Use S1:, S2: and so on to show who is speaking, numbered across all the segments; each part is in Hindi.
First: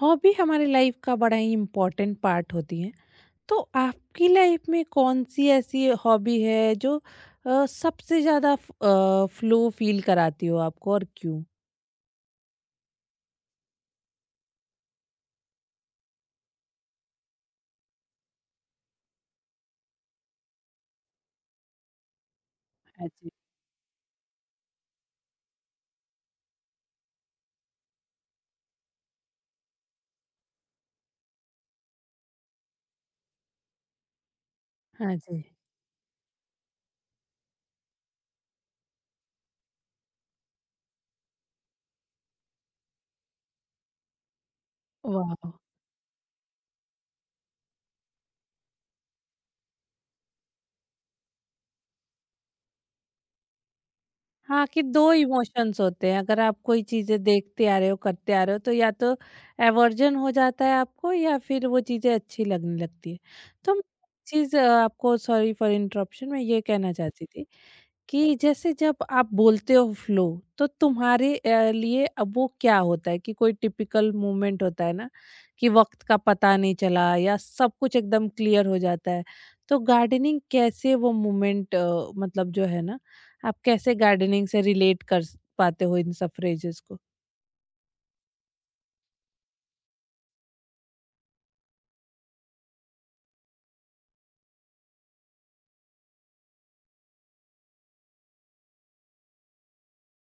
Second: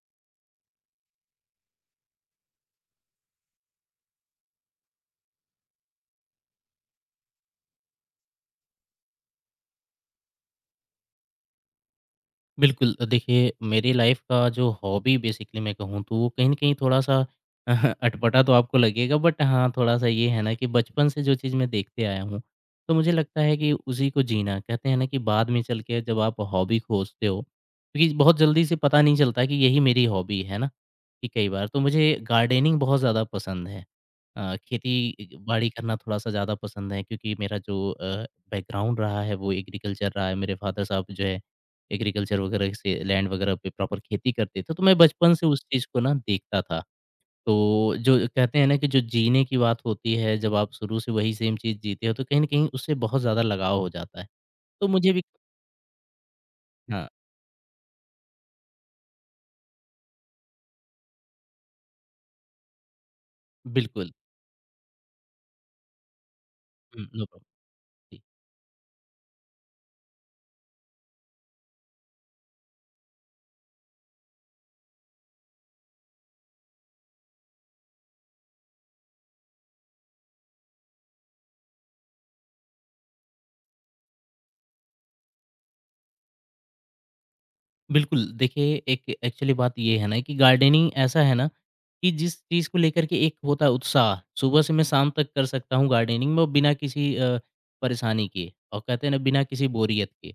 S1: हॉबी हमारे लाइफ का बड़ा ही इम्पोर्टेंट पार्ट होती है। तो आपकी लाइफ में कौन सी ऐसी हॉबी है जो सबसे ज्यादा फ्लो फील कराती हो आपको और क्यों?
S2: बिल्कुल, देखिए मेरी लाइफ़ का जो हॉबी बेसिकली मैं कहूँ तो वो कहीं न कहीं थोड़ा-सा अटपटा तो आपको लगेगा बट हाँ, थोड़ा-सा ये है ना कि बचपन से जो चीज़ मैं देखते आया हूँ, तो
S1: हाँ
S2: मुझे
S1: जी।
S2: लगता है कि उसी को जीना कहते हैं ना कि बाद में चल के जब आप हॉबी खोजते हो, क्योंकि बहुत जल्दी से पता नहीं चलता कि यही मेरी हॉबी है ना, कि कई बार तो मुझे गार्डनिंग बहुत ज़्यादा पसंद है।
S1: हाँ जी।
S2: खेती-बाड़ी करना थोड़ा-सा ज़्यादा पसंद है क्योंकि मेरा जो बैकग्राउंड रहा है वो एग्रीकल्चर रहा है, मेरे फ़ादर साहब जो है एग्रीकल्चर वगैरह से लैंड वगैरह पे प्रॉपर खेती करते थे, तो मैं बचपन से
S1: वाह।
S2: उस चीज़ को ना देखता था। तो जो कहते हैं ना कि जो जीने की बात होती है, जब आप शुरू से वही सेम चीज़ जीते हो, तो कहीं न कहीं उससे बहुत ज़्यादा लगाव हो जाता है।
S1: हाँ, कि
S2: तो
S1: 2
S2: मुझे भी
S1: इमोशंस होते हैं। अगर आप कोई
S2: हाँ,
S1: चीज़ें देखते आ रहे हो, करते आ रहे हो तो या तो एवर्जन हो जाता है आपको या फिर वो चीज़ें अच्छी लगने लगती है। तो मैं
S2: बिल्कुल।
S1: चीज़ आपको सॉरी फॉर इंटरप्शन मैं ये कहना
S2: हुँ, नो
S1: चाहती
S2: प्रॉब्लम।
S1: थी
S2: जी,
S1: कि जैसे जब आप बोलते हो फ्लो तो तुम्हारे लिए अब वो क्या होता है कि कोई टिपिकल मोमेंट होता है ना कि वक़्त का पता नहीं चला या सब कुछ एकदम क्लियर हो जाता है। तो गार्डनिंग कैसे वो मोमेंट मतलब जो है ना आप कैसे गार्डनिंग से रिलेट पाते हो इन सब फ्रेजेस को?
S2: बिल्कुल, देखिए एक एक्चुअली बात ये है ना कि गार्डनिंग ऐसा है ना कि जिस चीज़ को लेकर के एक होता है उत्साह, सुबह से मैं शाम तक कर सकता हूँ गार्डनिंग में और बिना किसी परेशानी के और कहते हैं ना बिना किसी बोरियत के।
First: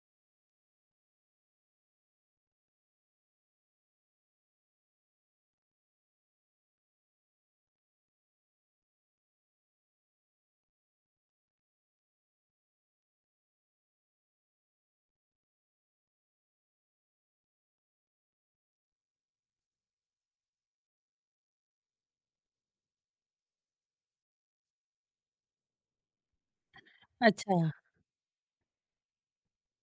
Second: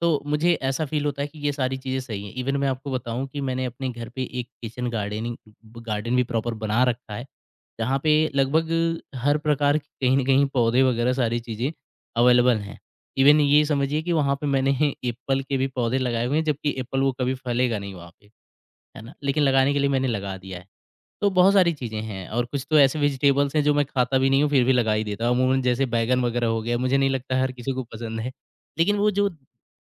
S2: तो मुझे ऐसा फ़ील होता है कि ये सारी चीज़ें सही हैं। इवन मैं आपको बताऊँ कि मैंने अपने घर पे एक किचन गार्डनिंग ब गार्डन भी प्रॉपर बना रखा है, जहाँ पे लगभग हर प्रकार के कहीं न कहीं पौधे वगैरह सारी चीज़ें अवेलेबल हैं। इवन ये समझिए कि वहाँ पे मैंने एप्पल के भी पौधे लगाए हुए हैं, जबकि एप्पल वो कभी फलेगा नहीं वहाँ पे, है ना? लेकिन लगाने के लिए मैंने लगा दिया है। तो बहुत सारी चीज़ें हैं और कुछ तो ऐसे वेजिटेबल्स हैं जो मैं खाता भी नहीं हूँ, फिर भी लगा ही देता हूँ। अमूमन जैसे बैंगन वगैरह हो गया, मुझे नहीं लगता हर
S1: अच्छा।
S2: किसी को पसंद है। लेकिन वो जो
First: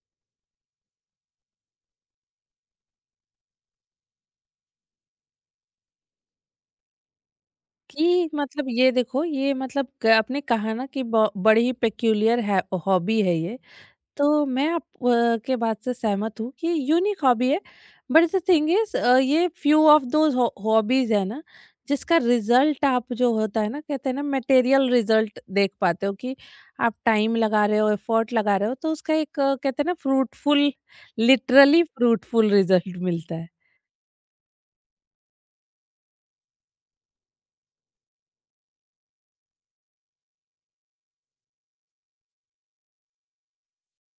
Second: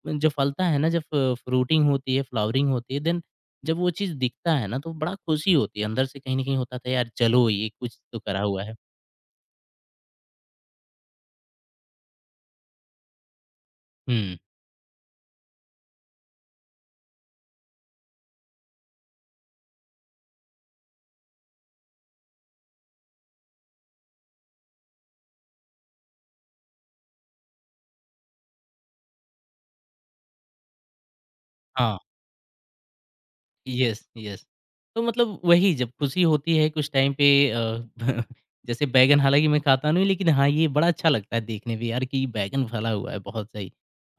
S2: जो फलता है ना, जब फ्रूटिंग होती है, फ्लावरिंग होती है, देन जब वो चीज़ दिखता है ना, तो बड़ा खुशी होती है। अंदर से कहीं न कहीं होता था, "यार चलो, ये कुछ तो
S1: कि
S2: करा हुआ
S1: मतलब
S2: है।"
S1: ये देखो ये आपने कहा ना कि बड़ी ही पेक्यूलियर है हॉबी है ये। तो
S2: हुँ।
S1: मैं आप के बात से सहमत हूँ कि यूनिक हॉबी है। बट द थिंग इज ये फ्यू ऑफ दोज हॉबीज है ना जिसका रिजल्ट आप जो होता है ना कहते हैं ना मटेरियल रिजल्ट देख पाते हो कि आप टाइम लगा रहे हो एफर्ट लगा रहे हो तो उसका एक कहते हैं ना फ्रूटफुल लिटरली
S2: हाँ।
S1: फ्रूटफुल रिजल्ट मिलता है।
S2: Yes, yes. तो मतलब वही जब खुशी होती है कुछ टाइम पे जैसे बैंगन हालाँकि मैं खाता नहीं हूँ लेकिन हाँ, ये बड़ा अच्छा लगता है देखने में यार कि बैंगन फला हुआ है बहुत सही।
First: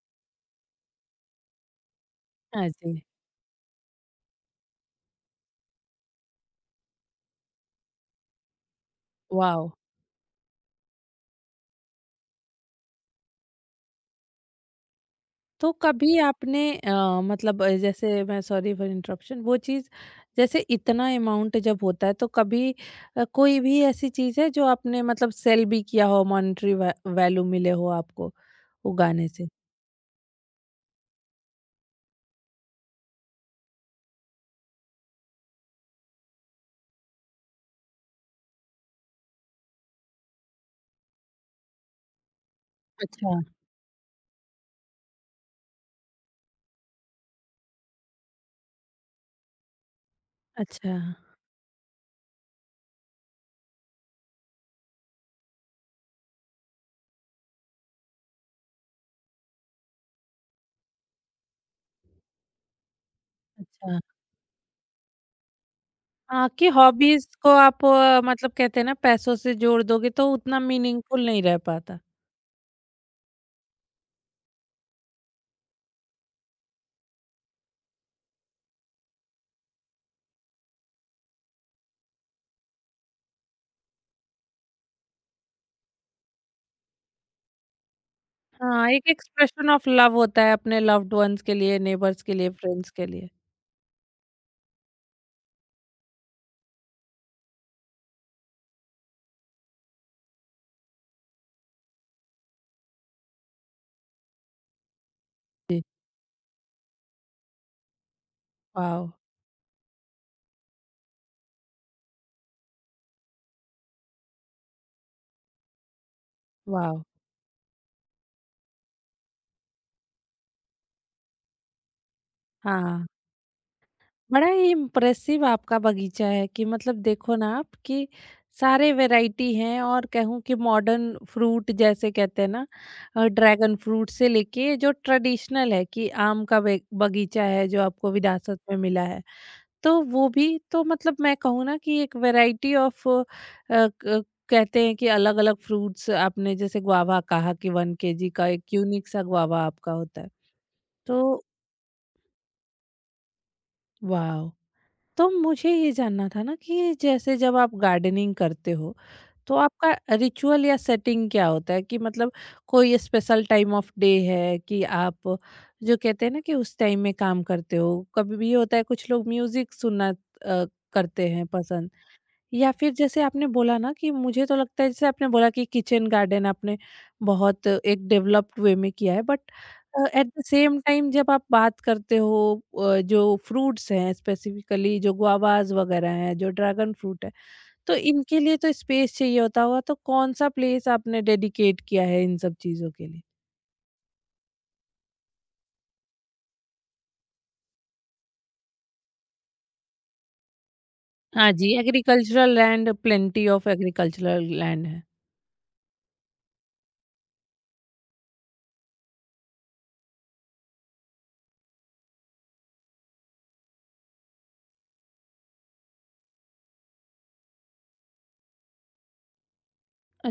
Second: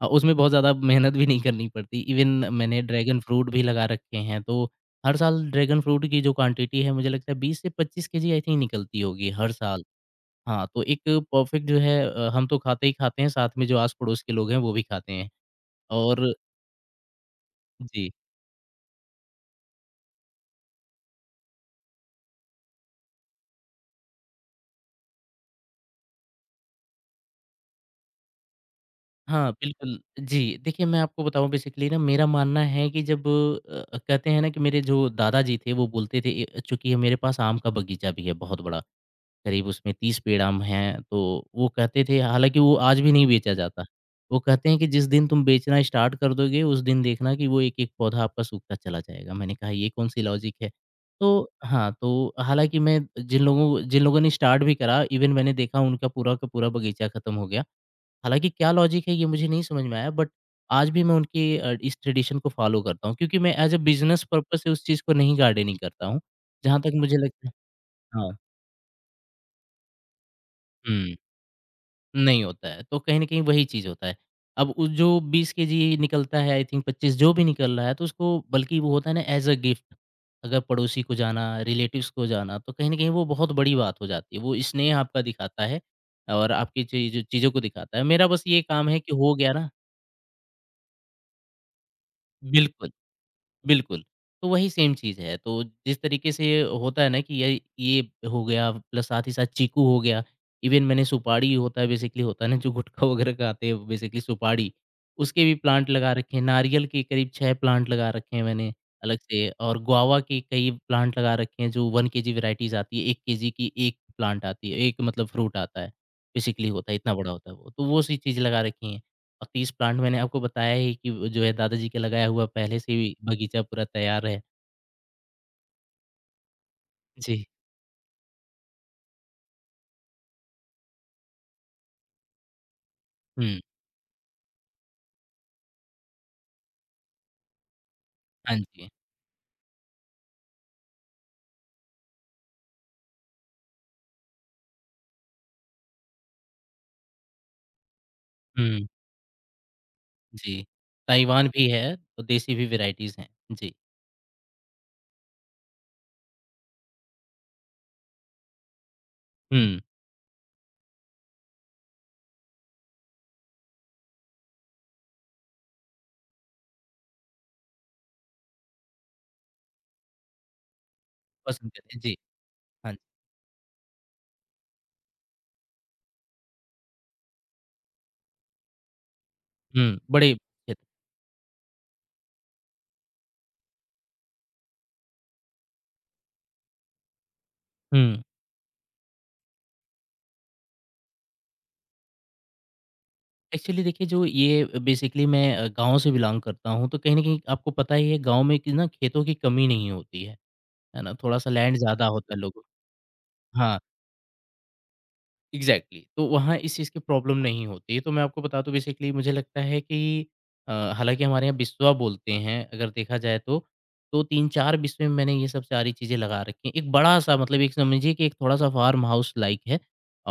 S2: उसमें बहुत ज़्यादा मेहनत भी नहीं करनी पड़ती। इवन
S1: हाँ
S2: मैंने
S1: जी।
S2: ड्रैगन फ्रूट भी लगा रखे हैं तो हर साल ड्रैगन फ्रूट की जो क्वांटिटी है मुझे लगता है 20 से 25 केजी आई थिंक निकलती होगी हर
S1: वाओ!
S2: साल। हाँ, तो एक परफेक्ट जो है हम तो खाते ही खाते हैं साथ में जो आस-पड़ोस के लोग हैं वो भी खाते हैं।
S1: तो कभी
S2: और
S1: आपने
S2: जी।
S1: जैसे मैं सॉरी फॉर इंटरप्शन वो चीज़ जैसे इतना अमाउंट जब होता है तो कभी कोई भी ऐसी चीज़ है जो आपने मतलब सेल भी किया हो मॉनेटरी वै वैल्यू मिले हो आपको वो गाने से?
S2: हाँ, बिल्कुल। जी, देखिए मैं आपको बताऊँ बेसिकली ना मेरा मानना है कि जब कहते हैं ना कि मेरे जो दादाजी थे वो बोलते थे ए चूँकि मेरे पास आम का बगीचा भी है बहुत बड़ा, करीब उसमें 30 पेड़ आम हैं, तो वो कहते थे हालाँकि वो आज भी नहीं
S1: अच्छा।
S2: बेचा जाता। वो कहते हैं कि जिस दिन तुम बेचना स्टार्ट कर दोगे उस दिन देखना कि वो एक-एक पौधा आपका सूखता चला जाएगा। मैंने कहा ये कौन-सी लॉजिक है?
S1: अच्छा।
S2: तो हाँ, तो हालाँकि मैं जिन लोगों ने स्टार्ट भी करा इवन मैंने देखा उनका पूरा का पूरा बगीचा खत्म हो गया। हालाँकि क्या लॉजिक है ये मुझे नहीं समझ में आया बट आज भी मैं उनकी इस ट्रेडिशन को फ़ॉलो करता हूँ क्योंकि मैं एज़ अ
S1: अच्छा।
S2: बिज़नेस पर्पज़ से उस चीज़ को नहीं गार्डनिंग करता हूँ।
S1: हाँ, कि
S2: जहाँ तक मुझे
S1: हॉबीज़
S2: लगता
S1: को
S2: है
S1: आप
S2: हाँ,
S1: मतलब कहते हैं ना पैसों से जोड़ दोगे तो उतना
S2: हुँ,
S1: मीनिंगफुल नहीं रह पाता।
S2: नहीं होता है तो कहीं न कहीं वही चीज़ होता है। अब उ जो 20 केजी निकलता है आई थिंक 25 जो भी निकल रहा है तो उसको बल्कि वो होता है ना एज़ अ गिफ्ट अगर पड़ोसी को जाना, रिलेटिव्स को जाना तो कहीं न कहीं वो बहुत बड़ी बात हो जाती है। वो स्नेह आपका दिखाता है और आपकी चीज़ों को दिखाता है। मेरा बस ये काम
S1: हाँ,
S2: है
S1: एक
S2: कि हो गया ना
S1: एक्सप्रेशन ऑफ लव होता है अपने लव्ड वन्स के लिए, नेबर्स के लिए,
S2: बिल्कुल।
S1: फ्रेंड्स के लिए।
S2: बिल्कुल, तो वही सेम चीज़ है। तो जिस तरीके से होता है ना कि ये हो गया प्लस साथ ही साथ चीकू हो गया, इवन मैंने सुपारी होता है बेसिकली होता है ना जो गुटखा वगैरह खाते हैं बेसिकली सुपारी, उसके भी
S1: जी।
S2: प्लांट लगा रखे हैं। नारियल के करीब 6 प्लांट लगा रखे हैं मैंने
S1: वाओ!
S2: अलग से और गुआवा के कई प्लांट लगा रखे हैं जो 1 केजी वैराइटीज़ आती है, 1 केजी की 1 प्लांट आती है, 1 मतलब फ्रूट आता है, बेसिकली होता है
S1: वाओ!
S2: इतना बड़ा होता है वो। तो वो सी चीज़ लगा रखी हैं। और 30 प्लांट मैंने आपको बताया ही कि वो जो है दादाजी के लगाया हुआ पहले से
S1: हाँ,
S2: ही बगीचा पूरा तैयार है।
S1: बड़ा ही इम्प्रेसिव आपका बगीचा है कि मतलब देखो
S2: जी।
S1: ना आप कि सारे वैरायटी हैं और कहूँ कि मॉडर्न फ्रूट जैसे कहते हैं ना
S2: हुँ,
S1: ड्रैगन फ्रूट से लेके जो ट्रेडिशनल है कि आम का बे बगीचा है जो आपको
S2: हाँ
S1: विरासत में
S2: जी।
S1: मिला है। तो वो भी तो मतलब मैं कहूँ ना कि एक वैरायटी ऑफ क कहते हैं कि अलग-अलग फ्रूट्स आपने जैसे गुआवा कहा कि 1 केजी का एक
S2: हुँ,
S1: यूनिक सा गुआवा आपका होता है।
S2: जी।
S1: तो
S2: ताइवान भी है और देसी भी वैराइटीज़ हैं। जी,
S1: वाओ! तो मुझे ये जानना था ना कि जैसे जब आप गार्डनिंग करते हो तो
S2: हुँ,
S1: आपका रिचुअल या सेटिंग क्या होता है कि मतलब कोई स्पेशल टाइम ऑफ डे है कि आप जो कहते हैं ना कि उस टाइम में काम करते हो कभी भी ये होता है कुछ लोग म्यूजिक सुनना करते हैं
S2: पसंद
S1: पसंद
S2: करते हैं। जी,
S1: या
S2: हाँ
S1: फिर
S2: जी।
S1: जैसे आपने बोला ना कि मुझे तो लगता है जैसे आपने बोला कि किचन गार्डन आपने बहुत एक डेवलप्ड वे में किया है बट
S2: हुँ,
S1: एट
S2: बड़े
S1: द
S2: अच्छे
S1: सेम टाइम जब आप बात करते हो जो फ्रूट्स हैं स्पेसिफिकली जो गुआवाज वगैरह हैं जो ड्रैगन फ्रूट है तो
S2: हुँ,
S1: इनके लिए तो स्पेस चाहिए होता होगा तो कौन सा प्लेस आपने डेडिकेट किया है इन सब चीज़ों के लिए?
S2: एक्चुअली देखिए जो ये बेसिकली मैं गाँव से बिलॉन्ग करता हूँ तो कहीं न कहीं आपको पता ही है गाँव में कि ना खेतों की कमी नहीं होती है। है ना? थोड़ा-सा
S1: हाँ जी,
S2: लैंड ज़्यादा होता है
S1: एग्रीकल्चरल
S2: लोगों
S1: लैंड, प्लेंटी ऑफ
S2: हाँ।
S1: एग्रीकल्चरल लैंड है।
S2: Exactly exactly. तो वहाँ इस चीज़ की प्रॉब्लम नहीं होती है। तो मैं आपको बता दूँ बेसिकली मुझे लगता है कि हालांकि हमारे यहाँ बिस्वा बोलते हैं अगर देखा जाए तो तीन चार बिस्वे में मैंने ये सब सारी चीज़ें लगा रखी हैं। एक बड़ा सा मतलब एक समझिए कि एक थोड़ा सा फार्म हाउस लाइक है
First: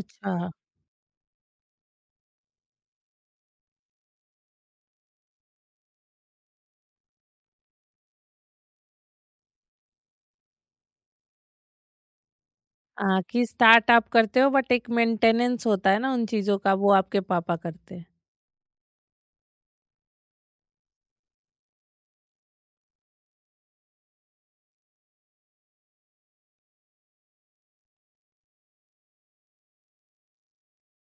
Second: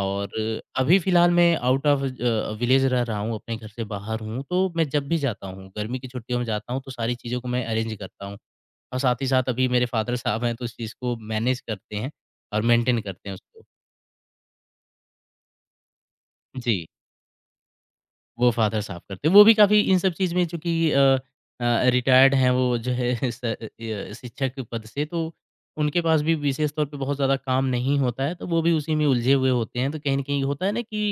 S2: और अभी फ़िलहाल मैं आउट ऑफ विलेज रह रहा हूँ, अपने घर से बाहर हूँ। तो मैं जब भी जाता हूँ, गर्मी की छुट्टियों में जाता हूँ तो सारी चीज़ों को मैं अरेंज करता हूँ और साथ ही साथ अभी मेरे फादर साहब हैं तो उस चीज़ को मैनेज करते हैं और मेंटेन
S1: हाँ,
S2: करते हैं
S1: कि
S2: उसको।
S1: स्टार्ट आप करते हो बट एक मेंटेनेंस होता है ना उन चीज़ों का
S2: जी।
S1: वो आपके पापा करते हैं।
S2: वो फ़ादर साफ़ करते हैं। वो भी काफ़ी इन सब चीज़ में चूँकि रिटायर्ड हैं वो जो है स य शिक्षक पद से, तो उनके पास भी विशेष तौर पे बहुत ज़्यादा काम नहीं होता है, तो वो भी उसी में उलझे हुए होते हैं। तो कहीं न कहीं होता है ना कि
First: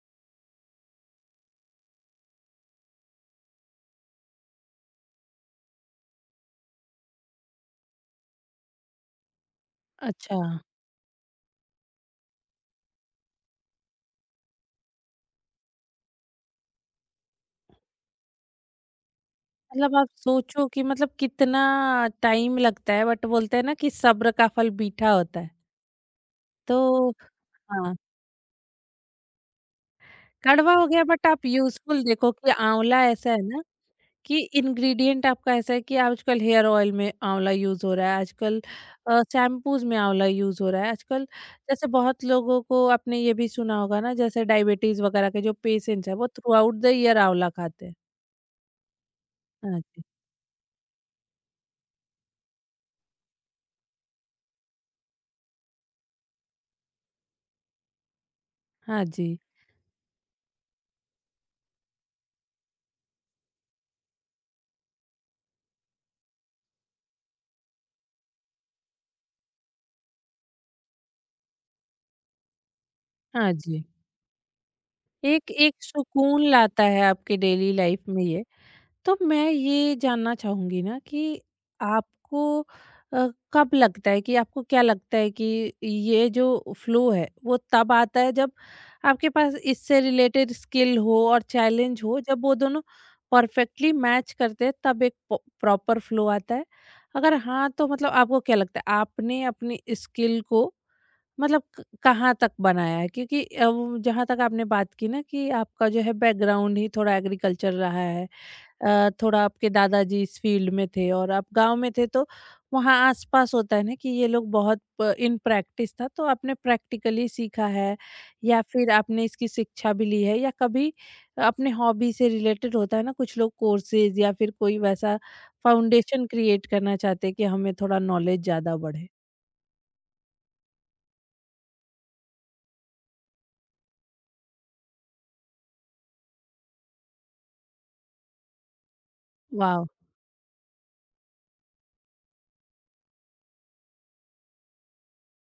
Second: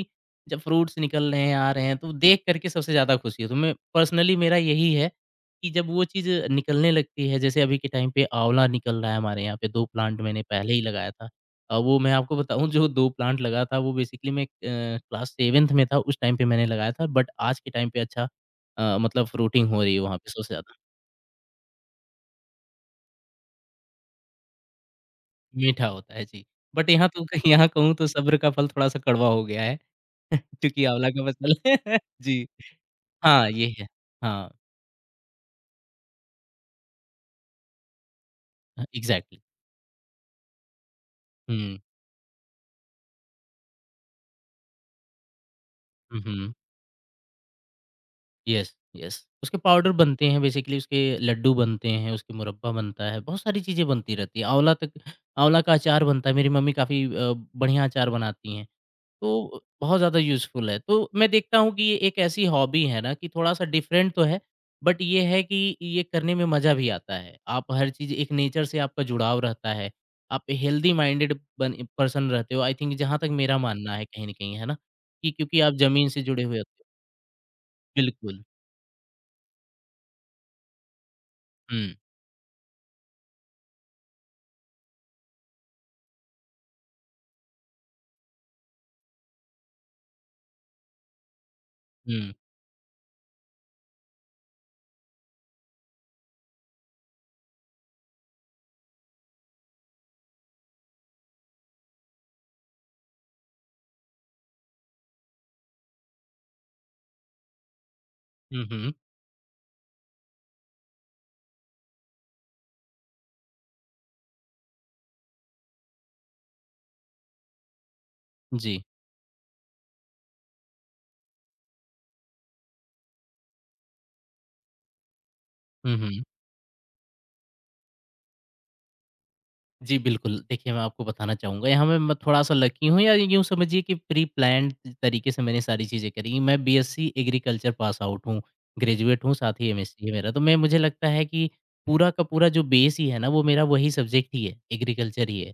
S2: जब फ्रूट्स निकल रहे हैं, आ रहे हैं, तो देख कर के सबसे ज़्यादा खुशी होती है। तो मैं पर्सनली मेरा यही है कि जब वो चीज़ निकलने लगती है, जैसे अभी के टाइम पे आँवला निकल रहा है हमारे यहाँ पे, 2 प्लांट
S1: अच्छा।
S2: मैंने पहले ही लगाया था। वो मैं आपको बताऊँ जो 2 प्लांट लगा था वो बेसिकली मैं क्लास 7th में था उस टाइम पे मैंने लगाया था बट आज के टाइम पे अच्छा मतलब फ्रूटिंग हो रही
S1: मतलब
S2: है
S1: आप
S2: वहाँ पे सबसे
S1: सोचो
S2: ज़्यादा।
S1: कि मतलब कितना टाइम लगता है बट बोलते हैं ना कि सब्र का फल मीठा होता है।
S2: मीठा होता है, जी। बट यहाँ
S1: तो
S2: तो कहीं यहाँ कहूँ
S1: हाँ,
S2: तो सब्र का फल थोड़ा-सा कड़वा हो गया है
S1: कड़वा
S2: क्योंकि
S1: हो गया
S2: आँवला का
S1: बट आप
S2: फसल
S1: यूज़फुल देखो
S2: जी।
S1: कि आंवला ऐसा है
S2: हाँ,
S1: ना
S2: ये है।
S1: कि
S2: हाँ,
S1: इंग्रेडिएंट आपका ऐसा है कि आजकल हेयर ऑयल में आंवला यूज़ हो रहा है, आजकल
S2: एग्ज़ैक्टली।
S1: शैम्पूज़ में आंवला यूज़ हो रहा है, आजकल
S2: हुँ।
S1: जैसे बहुत लोगों को आपने ये भी सुना होगा ना जैसे डायबिटीज़ वगैरह के जो पेशेंट्स हैं
S2: हुँ,
S1: वो
S2: हुँ।
S1: थ्रू आउट द ईयर आंवला खाते हैं।
S2: Yes, yes. उसके
S1: हाँ
S2: पाउडर
S1: जी।
S2: बनते हैं बेसिकली उसके लड्डू बनते हैं, उसके मुरब्बा बनता है, बहुत सारी चीज़ें बनती रहती है। आँवला तक आँवला का अचार बनता है, मेरी मम्मी काफ़ी बढ़िया अचार बनाती हैं,
S1: हाँ जी।
S2: तो बहुत ज़्यादा यूज़फुल है। तो मैं देखता हूँ कि ये एक ऐसी हॉबी है ना कि थोड़ा-सा डिफरेंट तो है, बट ये है कि ये करने में मज़ा भी आता है। आप हर चीज़ एक नेचर से आपका जुड़ाव रहता है, आप हेल्दी माइंडेड बन पर्सन रहते हो आई थिंक जहाँ तक
S1: हाँ
S2: मेरा
S1: जी।
S2: मानना है कहीं न कहीं, है ना? कि
S1: एक
S2: क्योंकि आप
S1: एक
S2: ज़मीन से जुड़े
S1: सुकून
S2: हुए होते
S1: लाता
S2: हो।
S1: है आपके डेली लाइफ में
S2: बिल्कुल।
S1: ये। तो मैं ये जानना चाहूंगी ना कि
S2: हुँ,
S1: आपको अ, कब लगता है कि आपको क्या लगता है कि ये जो फ्लो है वो तब आता है जब आपके पास इससे रिलेटेड स्किल हो और चैलेंज हो
S2: हुँ।
S1: जब वो दोनों परफेक्टली मैच करते हैं तब एक प्रॉपर फ्लो आता है। अगर हाँ तो मतलब आपको क्या लगता है आपने अपनी स्किल को कहाँ तक बनाया है क्योंकि वो जहाँ तक आपने बात की ना कि आपका जो है बैकग्राउंड ही थोड़ा एग्रीकल्चर रहा है।
S2: हुँ, हुँ।
S1: थोड़ा आपके दादाजी इस फील्ड में थे और आप गांव में थे तो वहाँ आसपास होता है ना कि ये लोग बहुत इन प्रैक्टिस था तो आपने प्रैक्टिकली सीखा है या
S2: जी।
S1: फिर आपने इसकी शिक्षा भी ली है या कभी अपने हॉबी से रिलेटेड होता है ना कुछ लोग कोर्सेज या फिर कोई वैसा
S2: हुँ, हुँ।
S1: फाउंडेशन क्रिएट करना चाहते हैं कि हमें थोड़ा नॉलेज ज़्यादा बढ़े।
S2: जी, बिल्कुल। देखिए, मैं आपको बताना चाहूँगा, यहाँ मैं थोड़ा-सा लकी हूँ या यूँ समझिए कि प्री प्लान्ड तरीके से मैंने सारी चीज़ें करी हैं। मैं बीएससी एग्रीकल्चर पास आउट हूँ, ग्रेजुएट हूँ, साथ ही
S1: वाह।
S2: एमएससी है मेरा। तो मैं मुझे लगता है कि पूरा का पूरा जो बेस ही है ना, वो मेरा वही सब्जेक्ट ही है, एग्रीकल्चर ही है।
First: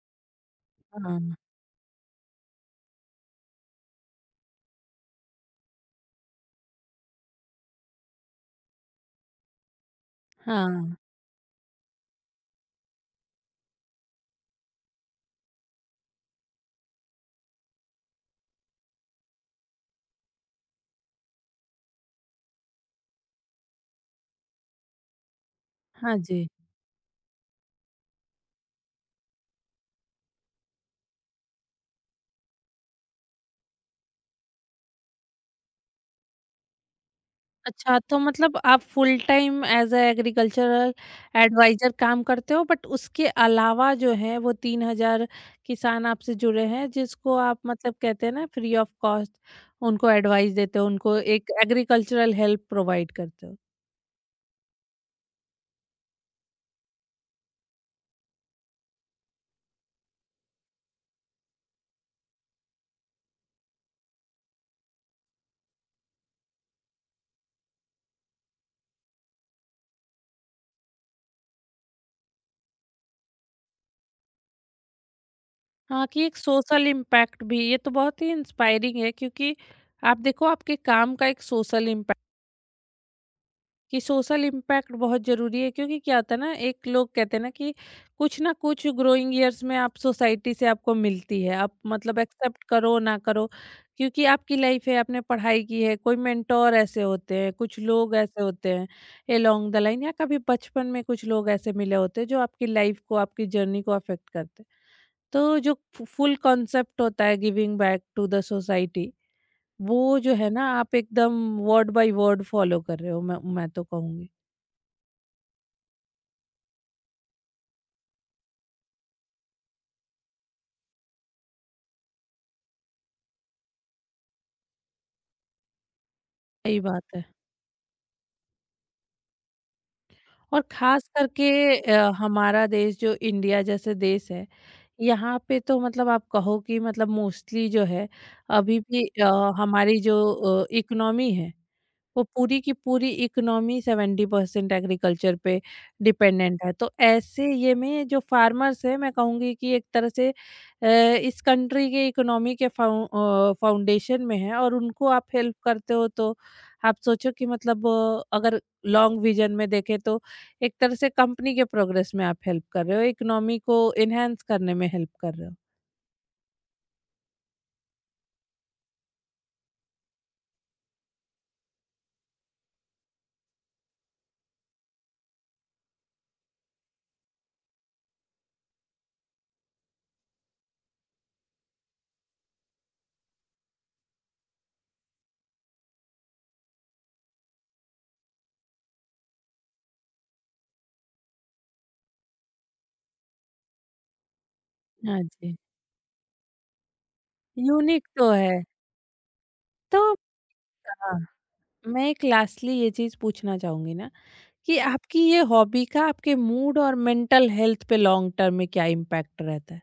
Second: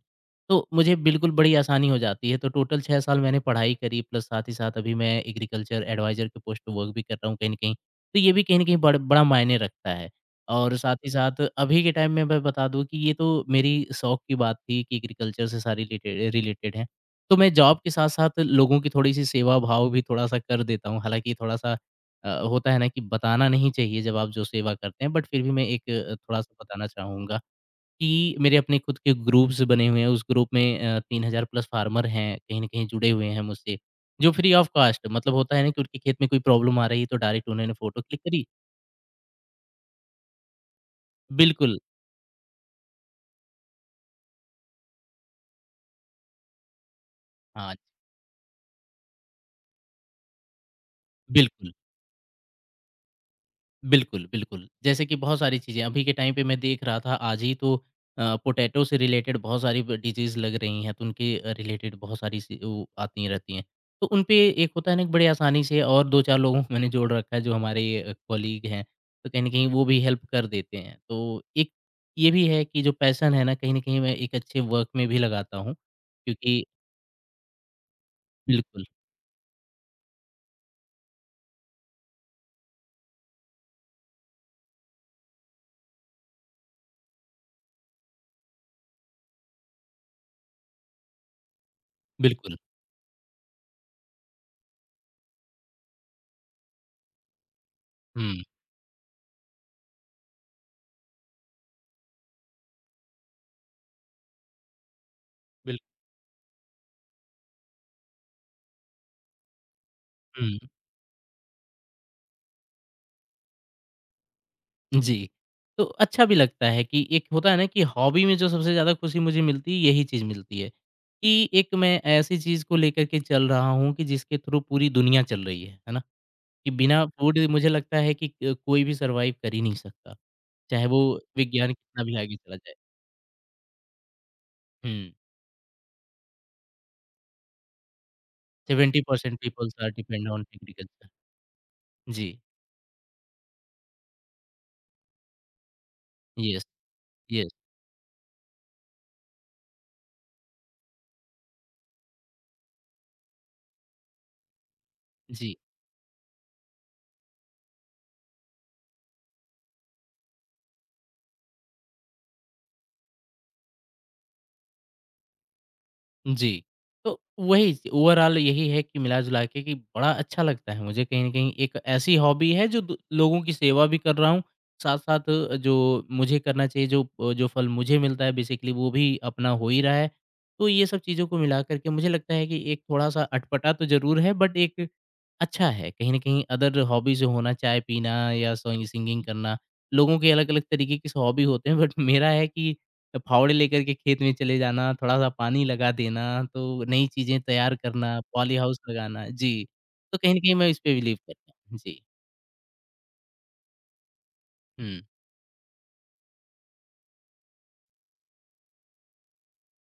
S2: तो मुझे बिल्कुल
S1: हाँ।
S2: बड़ी आसानी हो जाती है। तो टोटल 6 साल मैंने पढ़ाई करी, प्लस साथ ही साथ अभी मैं एग्रीकल्चर एडवाइज़र के पोस्ट पे वर्क भी कर रहा हूँ कहीं न कहीं। तो ये भी कहीं न कहीं बड़ा मायने रखता है। और साथ
S1: हाँ।
S2: ही साथ अभी के टाइम में मैं बता दूँ कि ये तो मेरी शौक की बात थी कि एग्रीकल्चर से सारी रिलेटेड रिलेटेड है। तो मैं जॉब के साथ-साथ लोगों की थोड़ी-सी सेवा भाव भी थोड़ा-सा कर देता हूँ। हालाँकि थोड़ा-सा होता है ना कि बताना नहीं चाहिए जब आप जो सेवा करते हैं, बट फिर भी मैं एक
S1: हाँ जी।
S2: थोड़ा-सा बताना चाहूँगा कि मेरे अपने खुद के ग्रुप्स बने हुए हैं। उस ग्रुप में 3,000 प्लस फार्मर हैं, कहीं न कहीं जुड़े हुए हैं मुझसे, जो फ्री ऑफ कॉस्ट मतलब होता है ना कि उनके खेत में कोई प्रॉब्लम आ रही है, तो डायरेक्ट उन्होंने
S1: अच्छा,
S2: फ़ोटो
S1: तो
S2: क्लिक करी।
S1: मतलब आप full time as a agricultural
S2: बिल्कुल,
S1: एडवाइज़र काम करते हो बट उसके अलावा जो है वो 3,000 किसान आपसे जुड़े हैं जिसको आप
S2: हाँ,
S1: मतलब कहते हैं ना फ्री ऑफ कॉस्ट उनको एडवाइस देते हो, उनको एक
S2: बिल्कुल।
S1: एग्रीकल्चरल हेल्प प्रोवाइड करते हो।
S2: बिल्कुल, बिल्कुल। जैसे कि बहुत सारी चीज़ें अभी के टाइम पे मैं देख रहा था आज ही तो पोटैटो से रिलेटेड बहुत सारी ब डिज़ीज़ लग रही हैं, तो उनके रिलेटेड बहुत सारी सी वो आती रहती हैं। तो उन पे एक होता है ना कि बड़े आसानी से और 2-4 लोगों को मैंने जोड़ रखा है जो हमारे कॉलीग हैं, तो कहीं न कहीं वो भी हेल्प कर देते हैं। तो एक ये भी है कि जो पैशन है ना, कहीं न कहीं मैं एक अच्छे वर्क में भी लगाता हूँ,
S1: हाँ, कि एक
S2: क्योंकि
S1: सोशल इम्पैक्ट भी ये तो बहुत ही
S2: बिल्कुल,
S1: इंस्पायरिंग है क्योंकि आप देखो आपके काम का एक सोशल इम्पैक्ट कि सोशल इम्पैक्ट बहुत ज़रूरी है क्योंकि क्या होता है ना एक लोग कहते हैं ना कि कुछ ना कुछ ग्रोइंग ईयर्स में आप सोसाइटी से आपको मिलती है आप मतलब
S2: बिल्कुल।
S1: एक्सेप्ट करो ना करो क्योंकि आपकी लाइफ है आपने पढ़ाई की है कोई मेंटोर ऐसे होते हैं कुछ लोग
S2: हुँ,
S1: ऐसे होते हैं अलोंग द लाइन या कभी बचपन में कुछ लोग ऐसे मिले होते हैं जो आपकी लाइफ को आपकी जर्नी को अफेक्ट करते हैं तो जो
S2: बिल
S1: फुल कॉन्सेप्ट होता है giving back to the society वो जो है
S2: हुँ।
S1: ना आप एकदम वर्ड बाय वर्ड फॉलो कर रहे हो, मैं तो कहूँगी।
S2: जी। तो अच्छा भी लगता है कि एक होता है ना कि हॉबी में जो सबसे ज़्यादा खुशी मुझे मिलती है यही चीज़ मिलती है, कि एक मैं ऐसी चीज़ को लेकर के चल रहा हूँ कि जिसके थ्रू पूरी दुनिया चल रही है ना? कि
S1: सही बात
S2: बिना
S1: है।
S2: फूड मुझे लगता है कि कोई भी सर्वाइव कर ही नहीं सकता,
S1: और
S2: चाहे वो
S1: खास करके
S2: विज्ञान कितना भी आगे चला
S1: हमारा
S2: जाए।
S1: देश जो इंडिया जैसे देश है,
S2: हुँ,
S1: यहाँ पे तो मतलब आप कहो कि मतलब मोस्टली जो है अभी भी
S2: 70% पीपल्स आर
S1: हमारी
S2: डिपेंड ऑन
S1: जो
S2: एग्रीकल्चर।
S1: इकोनॉमी है वो
S2: जी,
S1: पूरी की पूरी इकोनॉमी सेवेंटी परसेंट एग्रीकल्चर पे डिपेंडेंट
S2: येस,
S1: है तो
S2: येस।
S1: ऐसे ये में जो फार्मर्स है मैं कहूँगी कि एक तरह से अ, इस कंट्री के इकोनॉमी के फाउंडेशन में है और उनको आप
S2: जी।
S1: हेल्प करते हो तो आप सोचो कि अगर लॉन्ग विजन में देखें तो एक तरह से कंपनी के प्रोग्रेस में आप हेल्प कर रहे हो, इकोनॉमी को एनहांस करने में हेल्प कर रहे हो।
S2: जी। तो वही ओवरऑल यही है कि मिला-जुला के कि बड़ा अच्छा लगता है मुझे कहीं न कहीं एक ऐसी हॉबी है जो दू लोगों की सेवा भी कर रहा हूँ, साथ-साथ जो मुझे करना चाहिए जो फल मुझे मिलता है बेसिकली वो भी अपना हो ही रहा है। तो ये सब चीज़ों को मिला कर के मुझे लगता है कि एक थोड़ा-सा अटपटा तो ज़रूर है बट एक अच्छा है, कहीं न कहीं अदर हॉबीज़ जो होना चाय पीना या सोंग सिंगिंग करना, लोगों के अलग-अलग तरीके की हॉबी होते हैं बट मेरा है कि तो फावड़े लेकर के खेत में चले जाना,
S1: हाँ
S2: थोड़ा-सा
S1: जी,
S2: पानी लगा देना, तो नई चीज़ें तैयार
S1: यूनिक
S2: करना,
S1: तो है।
S2: पॉली हाउस लगाना। जी,
S1: तो
S2: तो कहीं न कहीं मैं इसपे बिलीव
S1: हाँ,
S2: करता हूँ। जी,
S1: मैं एक लास्टली ये चीज़ पूछना चाहूँगी ना कि
S2: हुँ।
S1: आपकी ये हॉबी का आपके मूड और मेंटल हेल्थ पे लॉन्ग टर्म में क्या इम्पैक्ट रहता है?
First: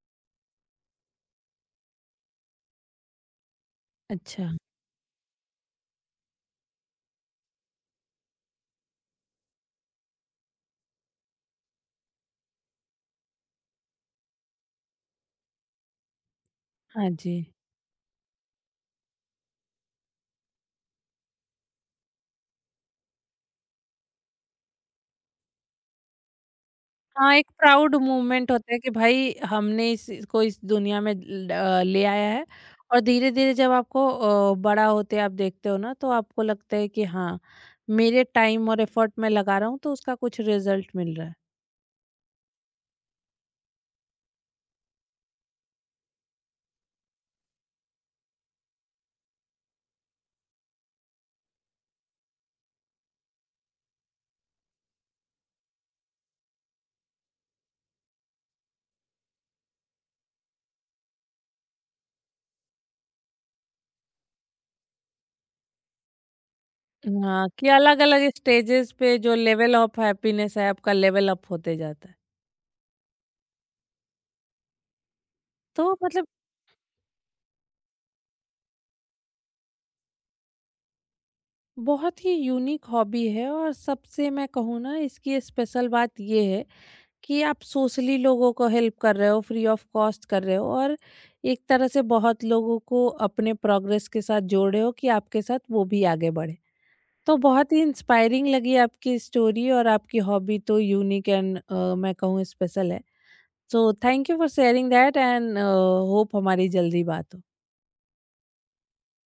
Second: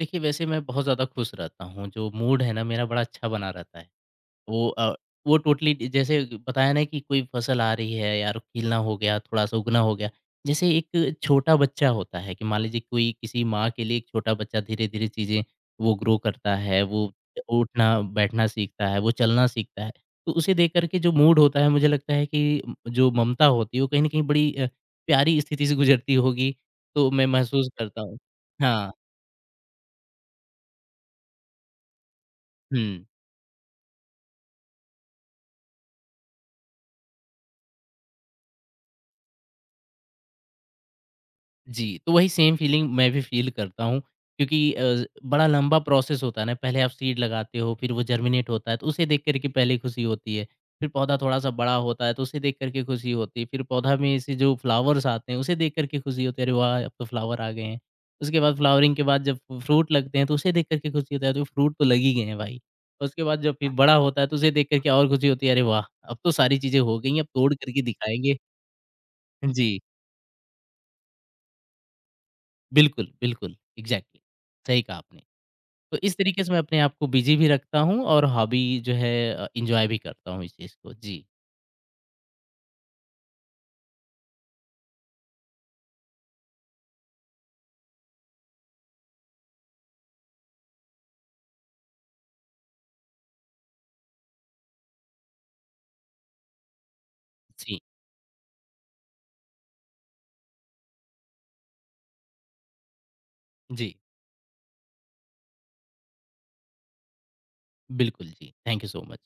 S2: देखिए, वैसे मैं बहुत ज़्यादा खुश रहता हूँ, जो मूड है ना, मेरा बड़ा अच्छा बना रहता है।
S1: अच्छा।
S2: वो अ, वो टोटली ड जैसे बताया ना कि कोई फ़सल आ रही है या खिलना हो गया, थोड़ा-सा उगना हो गया। जैसे एक छोटा बच्चा होता है कि मान लीजिए कोई किसी माँ के लिए एक छोटा बच्चा धीरे-धीरे चीज़ें वो ग्रो करता है,
S1: हाँ
S2: वो
S1: जी।
S2: उठना-बैठना सीखता है, वो चलना सीखता है। तो उसे देख कर के जो मूड होता है मुझे लगता है कि जो ममता होती है वो कहीं न कहीं बड़ी प्यारी स्थिति से गुज़रती होगी, तो मैं
S1: हाँ, एक
S2: महसूस
S1: प्राउड
S2: करता हूँ।
S1: मूवमेंट होता है कि
S2: हाँ,
S1: भाई हमने इस इसको इस दुनिया में ले आया है। और
S2: हुँ।
S1: धीरे-धीरे जब आपको बड़ा होते आप देखते हो ना तो आपको लगता है कि हाँ, मेरे टाइम और एफर्ट मैं लगा रहा हूँ तो उसका कुछ रिजल्ट मिल रहा है।
S2: जी, तो वही सेम फीलिंग मैं भी फ़ील करता हूँ क्योंकि बड़ा लंबा प्रोसेस होता है ना, पहले आप सीड लगाते हो, फिर वो जर्मिनेट होता है, तो उसे देख कर के पहले खुशी होती है। फिर पौधा थोड़ा-सा बड़ा होता है, तो उसे देख कर के खुशी होती है। फिर पौधा में से जो फ्लावर्स आते हैं, उसे देख कर के खुशी होती है, अरे वाह! अब तो फ्लावर आ गए हैं। उसके बाद फ्लावरिंग के बाद जब फ्रूट लगते हैं, तो उसे देख कर के खुशी होता है, तो फ्रूट तो लग ही गए हैं भाई। उसके बाद जब फिर बड़ा होता है, तो उसे देख कर के और खुशी होती है, अरे वाह! अब तो सारी चीज़ें हो गई हैं, अब
S1: हाँ,
S2: तोड़
S1: कि
S2: कर के
S1: अलग-अलग
S2: दिखाएँगे।
S1: स्टेजेस पे जो लेवल
S2: जी।
S1: ऑफ हैप्पीनेस है आपका लेवल अप होते जाता है।
S2: बिल्कुल, बिल्कुल, एग्ज़ैक्टली, सही कहा आपने।
S1: तो
S2: तो इस
S1: मतलब
S2: तरीके से मैं अपने आप को बिज़ी भी रखता हूँ और हॉबी जो है एन्जॉय भी करता हूँ इस चीज़ को। जी,
S1: बहुत ही यूनिक हॉबी है और सबसे मैं कहूँ ना इसकी स्पेशल बात ये है कि आप सोशली लोगों को हेल्प कर रहे हो फ्री ऑफ कॉस्ट कर रहे हो और एक तरह से बहुत लोगों को अपने प्रोग्रेस के साथ जोड़ रहे हो कि आपके साथ वो भी आगे बढ़े तो बहुत
S2: जी,
S1: ही इंस्पायरिंग लगी आपकी स्टोरी और आपकी हॉबी तो यूनिक एंड मैं कहूँ स्पेशल है। सो
S2: जी,
S1: thank you for sharing that and hope हमारी जल्दी बात हो।
S2: बिल्कुल जी। Thank you so much.